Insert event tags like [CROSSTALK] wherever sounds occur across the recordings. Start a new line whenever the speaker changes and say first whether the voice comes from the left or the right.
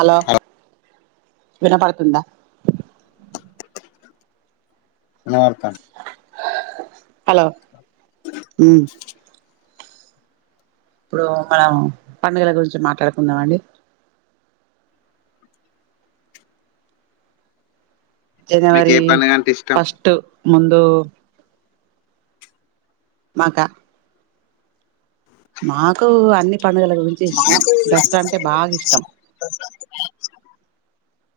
right: Hello వినపడుతుందా
left: వినపడుతంది
right: hello ఉం ఇప్పుడు మనం పండుగల గురించి మాట్లాడుకుందామండి
left: మీకు ఏ
right: జనవరి
left: పండుగ అంటే ఇష్టం
right: ఫస్ట్ ముందు మాకా మాకు అన్ని పండుగల గురించి ఇష్టం దసరా అంటే బాగా ఇష్టం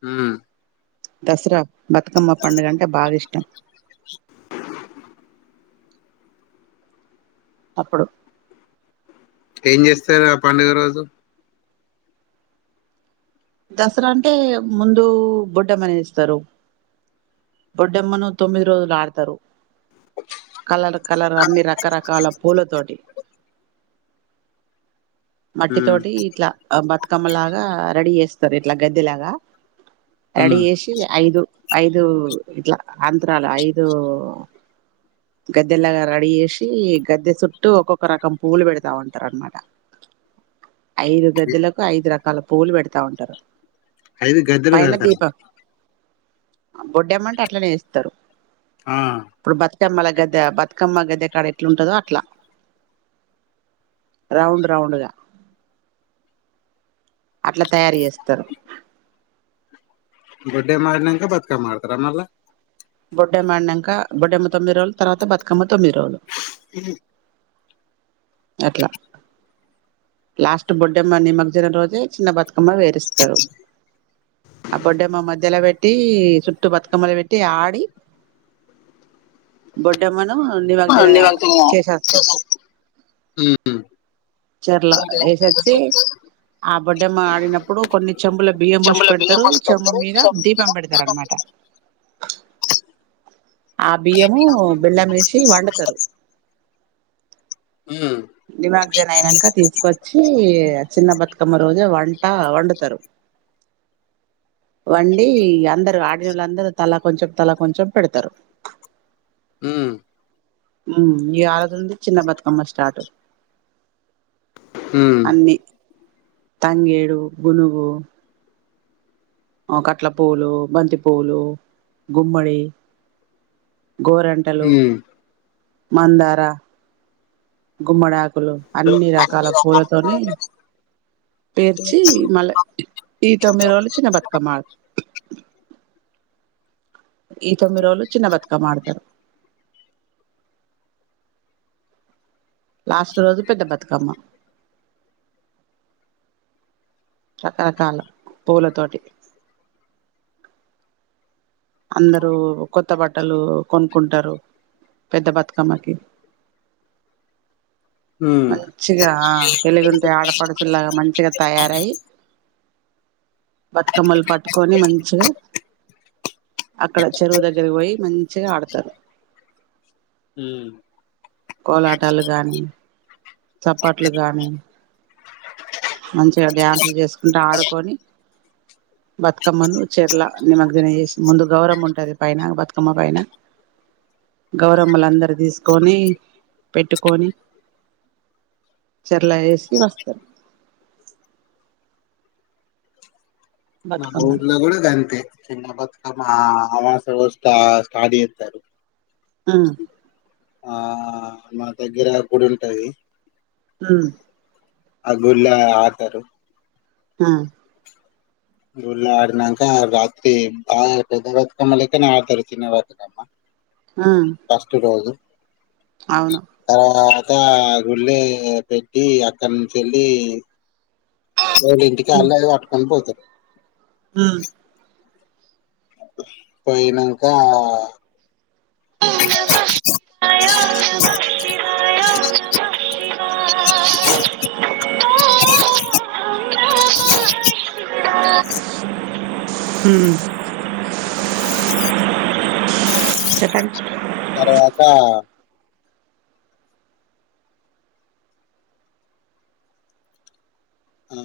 left: ఆ
right: దసరా బతుకమ్మ పండుగంటే బాగా ఇష్టం అప్పుడు
left: ఏం చేస్తారు ఆ పండుగ రోజు
right: దసరా అంటే ముందు బొడ్డమ్మని ఎస్తారు బొడ్డమ్మను తొమ్మిది రోజులు ఆడతారు కలర్ కలర్ అన్ని రకరకాల పూలతోటి మట్టి
left: ఉమ్
right: తోటి ఇట్లా బతుకమ్మలాగా రెడీ చేస్తారు ఇట్లా గద్దెలాగా రెడీ
left: ఉమ్
right: చేసి ఐదు ఐదు ఇట్లా అంత్రాలు ఐదు గద్దెలాగా రెడీ చేసి గద్దె చుట్టూ ఒక్కొక్క రకం పువ్వులు పెడతా ఉంటారు అనమాట ఐదు గద్దెలకు ఐదు రకాల పూవులు పెడతా ఉంటారు
left: ఐదు గద్దలుగడతార
right: బొడ్డమ్మ అంటే అట్లనే చేస్తారు
left: ఆ
right: ఇప్పుడు బతుకమ్మల గద్దె బతుకమ్మ గద్దె కాడ ఎట్లాంటందో అట్లా రౌండ్ రౌండ్ గా అట్లా తయారు చేస్తారు
left: బొడ్డెమ్మ ఆడినంక బతుకమ్మ ఆడతార మల్ల
right: బొడ్డమ్మ ఆడిన్నంక బొడ్డమ్మ తొమ్మిది రోజులు తర్వాత బతుకమ్మ తొమ్మిది రోజులు
left: ఉం
right: అట్లా లాస్ట్ బొడ్డమ్మ నిమర్జన రోజే చిన్న బతుకమ్మ వేరిస్తరు ఆ బొడ్డమ్మ మధ్యలో పెట్టి చుట్టూ బతుకమ్మలు పెట్టి ఆడి బొడ్డమ్మ ను ఆ నివర్జన చేసిస్తం
left: హ్మ్
right: చెర్ల ఎసచ్చి ఆ బొడ్డెమ్మ ఆడినప్పుడు కొన్ని చెంబుల బియ్యం పుసి
left: చెంబుల బియ్యం
right: పెడతారు
left: పోసి
right: చెంబు
left: పెడతారు
right: మీద దీపం పెడతారు అనమాట ఆ బియ్యము బెల్లమేసి వండుతారు
left: ఉమ్
right: నిమగ్జన అయినాక తీసుకొచ్చి చిన్న బతుకమ్మ రోజు వంట ట వండుతారు వండి అందరుూ ఆడినళ్ళందరు తల కొంచెం తల కొంచెం పెడతారు
left: మ్మ్
right: మ్మ్ ఈ ఆలది నుండి చిన్న బతుకమ్మ స్టార్ట్
left: ఉమ్
right: అన్నీ తంగేడు గులుగు ఆ కట్ల పూలు బంతిపూలు గుమ్మడి గోరంటలు
left: ఉమ్
right: మందారా గుమ్మడాకులు అన్ని రకాల పూలతోని పేర్చి మళ్ళా ఈ తొమ్మిది రోజులు చిన్న బతుకమ్మ ఆడ ఈ తొమ్మిది రోజులు చిన్న బతుకమ్మ ఆడతారు లాస్ట్ రోజు పెద్ద బతుకమ్మ రకరకాల పూలతోటి అందరూ కొత్త బట్టలు కొనుకుంటారు పెద్ద బతుకమ్మకి
left: ఉమ్
right: మంచిగా తెలుగింటి ఆడపడుచులాగా మంచిగా తయారయి బతుకమ్మలు పట్టుకొని మంచిగా అక్కడ చెరువు దగ్గర పోయి మంచిగా ఆడతారు
left: ఉమ్
right: కోలాటాలు గానీ చప్పట్లు గానీ మంచిగా డ్యాన్సులు చేసుకుంట ఆడుకొని బతుకమ్మను చరల నిమగ్గన చేసి ముందు గౌరమ్మ ఉంటది పైన బతుకమ్మ పైన గౌరమ్మలు అందరు తీసుకొని పెట్టుకొని చర్ల వేసి వస్తారు
left: మా
right: బతుకమ్మను
left: ఊర్లో కూడా గంతే చిన్న బతుకమ్మ అమావాస్య రోజు స్టార్ట్ చేస్తారు
right: మ్మ్
left: ఆ మన దగ్గర గుడి ఉంటది
right: మ్మ్
left: అ గుల్లా ఆడాతారు
right: ఆ
left: గుఊళ్ళో ఆడినాక రాత్రి బాగ పెద్ద బతుకమ్మ లెక్కనే ఆడతరు చిన్న బతుకమ్మ
right: ఉమ్
left: ఫస్ట్ రోజు
right: అవును
left: తర్వాత్ తా గుళ్ళో పెట్టి అక్కడి నుంచెల్లి ఎళ ఇంటికి
right: ఉమ్
left: ఆళ్ళు అది పట్టుకని పోతరు
right: ఉమ్
left: పోయినంక
right: హ్మ్ చెప్పండి
left: తర్వాత ఆ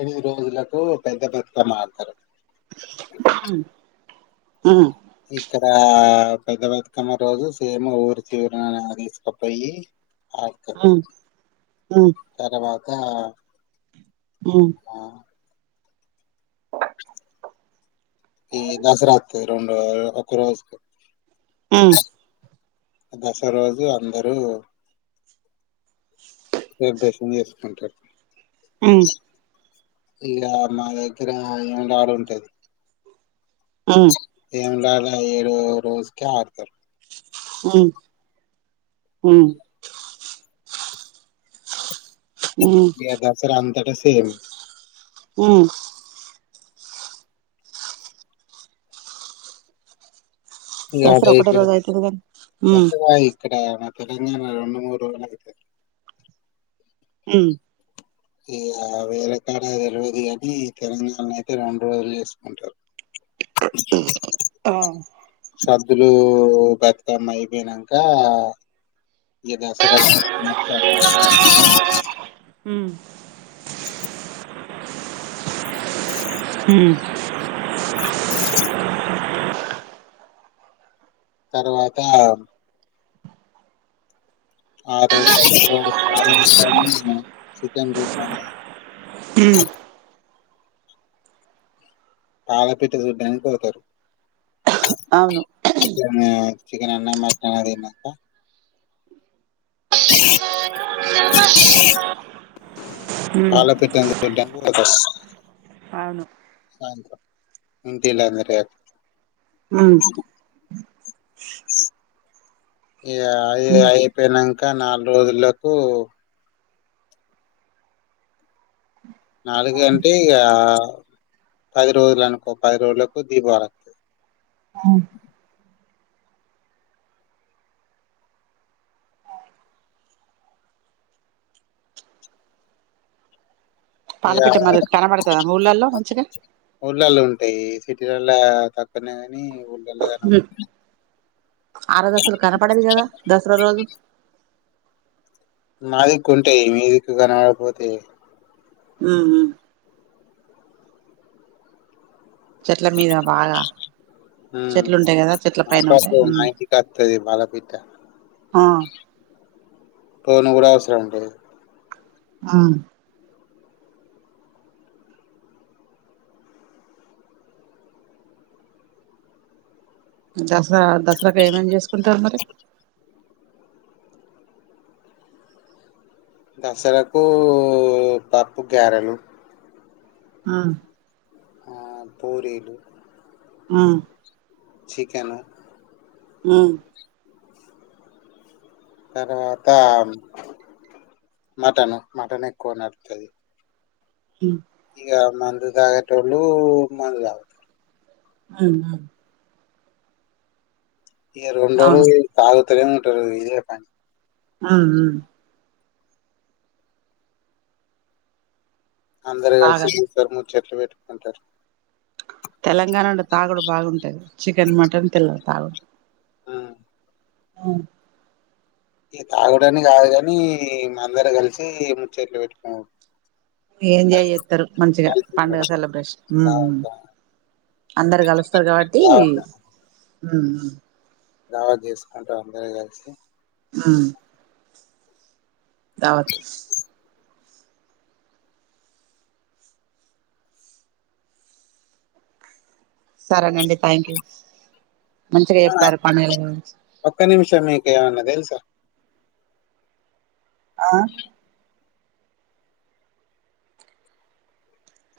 left: ఎనిమిది రోజులకు పెద్ద బతుకమ్మ ఆడుతరు
right: మ్మ్
left: ఇక్కడ పెద్ద బతుకమ్మ రోజు సేమ్ ఊరి చివర తీసకుపోయి అరకు
right: ఉమ్ ఉమ్
left: తరువాత ఆ
right: అ
left: ఈ దసరకి రెండు ఒక రోజ
right: ఆ
left: దస రోజు అందరూ వభ్యాసంగా చేసుకుంటారు
right: ఉమ్
left: ఇలా మా దగ్గర ఏమ ఆడు ఉంటది
right: ఆ
left: ఏంలాల ఏడూ రోజుకే ఆడతారు
right: హ్మ్ హ్మ్ ఉమ్
left: లేదా దసరా సం
right: ఉ
left: ఇంకా
right: దసరా ఒకటే
left: ఆ
right: రోజు అయితది కానీ ఉమ్
left: దసరా ఇక్కడ తెలంగాణ లో రెండు మూడు రోజులు అయితది
right: హ్మ్
left: ఈ వేలకడ తెలియదు కాని తెలంగాణ అయితే రెండు రోజులు చేసుకుంటారు
right: ఆ
left: సద్దులు అమ్మ అయిపోయినాంక ఈ దసరా
right: హమ్ అ
left: తర్వాత ఆ రోజు చికెన్ కాళపిఠ చూడడానికి పోతారు
right: అవును.
left: చికెన్ అన్న మటన్ అన్న తిన్నాక
right: ఉమ్
left: పాల పిట్ట చూడటానికి పోతారు
right: అవును
left: సాయంత్రం ఇంతేలే అందర్ లేరు
right: హ్మ్
left: ఇ అ అయిపోయినాక నాలుగు రోజులకు నాలుగు అంటే ఇక పది రోజులు అనుకో పది రోజులకు దీపావళిస్తు ఇ
right: పాలపిట్ట మరి కనబడతదా మీ ఊళ్ళల్లో మంచిగా
left: ఊళ్ళళ ఉంటాయి కేరళ పక్కనే ఒళ్ళ క
right: అరా దసరాలు కన పడేగ జద దసరా రోజు
left: మాదిిక్కు ఉంటాయి మీ్యూదిిక్ కనవాలకపోతే
right: హ్మ్ చెట్ల మీద బాగా
left: ఉమ్
right: చెట్లు ఉంటాయి కదా చెట్ల పైన ఉంటాయి
left: అప్పుడప్పుడు మా ఇంటికి వత్తది బాలపిట్ట టోన్ కూడా అవసరం అండి
right: ఆ మ్మ్ దసరాన దసరాకి ఏమేం చేసుక్ ఉంటార్ మరి
left: దస్సరక్కూ తప్పు, గ్యారెలు
right: ఆ
left: ఆ మ్ పూరీలు
right: ఆ
left: చికెను
right: మామ్
left: తర్వాత్తామ్ మటను మటన్ ఎక్కువ నడుత్తది.
right: మ్
left: ఇగ మందు దాగేటోళ్లు మందు దాగుతారు
right: హ్మ్
left: ఇగ
right: అవును
left: రెండ్రోజులు తటరు ఇదే కాని
right: ఆ
left: అందర కలిసిరు
right: బాగా
left: [UNINTELLIGIBLE] చెట్లు పెట్టుకుంటారు
right: తెలంగాణ అంటే తాగుడు బాగుంటది చికెన్ మటన్ తెల్లదు తాగుడు
left: ఆ
right: ఆ
left: ఇ తాగడానికి కాదు కాని మా అందర కలిసి ముచ్చట్లు పెట్టుకు
right: ఏంజాయ్ చేస్తారు మంచిగా పండుగ సెలబ్రేషన్ మ్ మ్
left: దావత్
right: అందరు కలుస్తారు కాబట్టి
left: దావత్
right: ఆ
left: ఎవా చేసుకుంటా అందర కలిసి
right: మ్ మ్ తవత్ సరేనండి థ్యాంక్ యూ మంచిగా చెప్పారు పనులు
left: తెల్సా
right: ఆ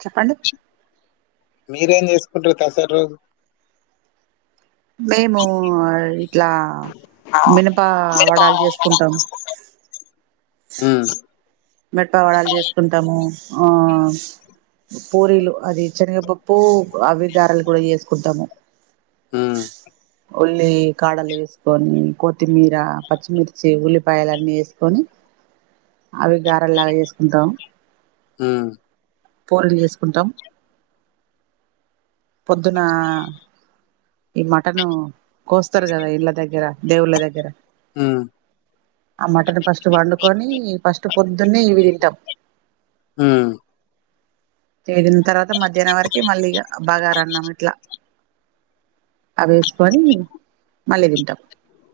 right: చెప్పండి
left: మీరేం చేసుకుంటారు తర్సాద్ రోజు
right: మేము ఇట్లా మినప వడాలు చేసుకుంటాము
left: హ
right: మేటవలు చేసుకుంటాము ఆ పూరీలు అది చేనగపప్పు అవి గారెలు కూడా చేసుకుంటాము
left: ఆ
right: ఉల్లి కాడలు వేసుకొని కొత్తిమీర పచ్చిమిర్చి ఉల్లిపాయలు అన్నీ వేసుకొని అవి గారలాగా చేసుకుంటాం
left: ఆ
right: పూరీలు చేసుకుంటాం పొద్దున ఈ మటను కోస్తారు కదా ఇళ్ళ దగ్గర దేవుళ్ళ దగ్గర
left: ఉమ్
right: ఆ మటన్ ఫస్ట్ వండుకొని ఫస్ట్ పొద్దున్న ఇవి తింటాం
left: ఉమ్
right: తెగిన తర్వాత మధ్యాహ్నం వరకి మళ్ళీ బాగా రన్నాం ఇట్లా అవి వేస్ కని మళ్ళీ తింటాం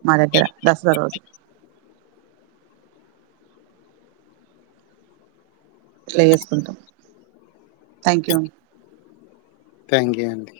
right: మా దగ్గర దసరా రోజు ఎట్ల చేసుకుంటాం థ్యాంక్ యూ
left: థ్యాంక్ యూ అండి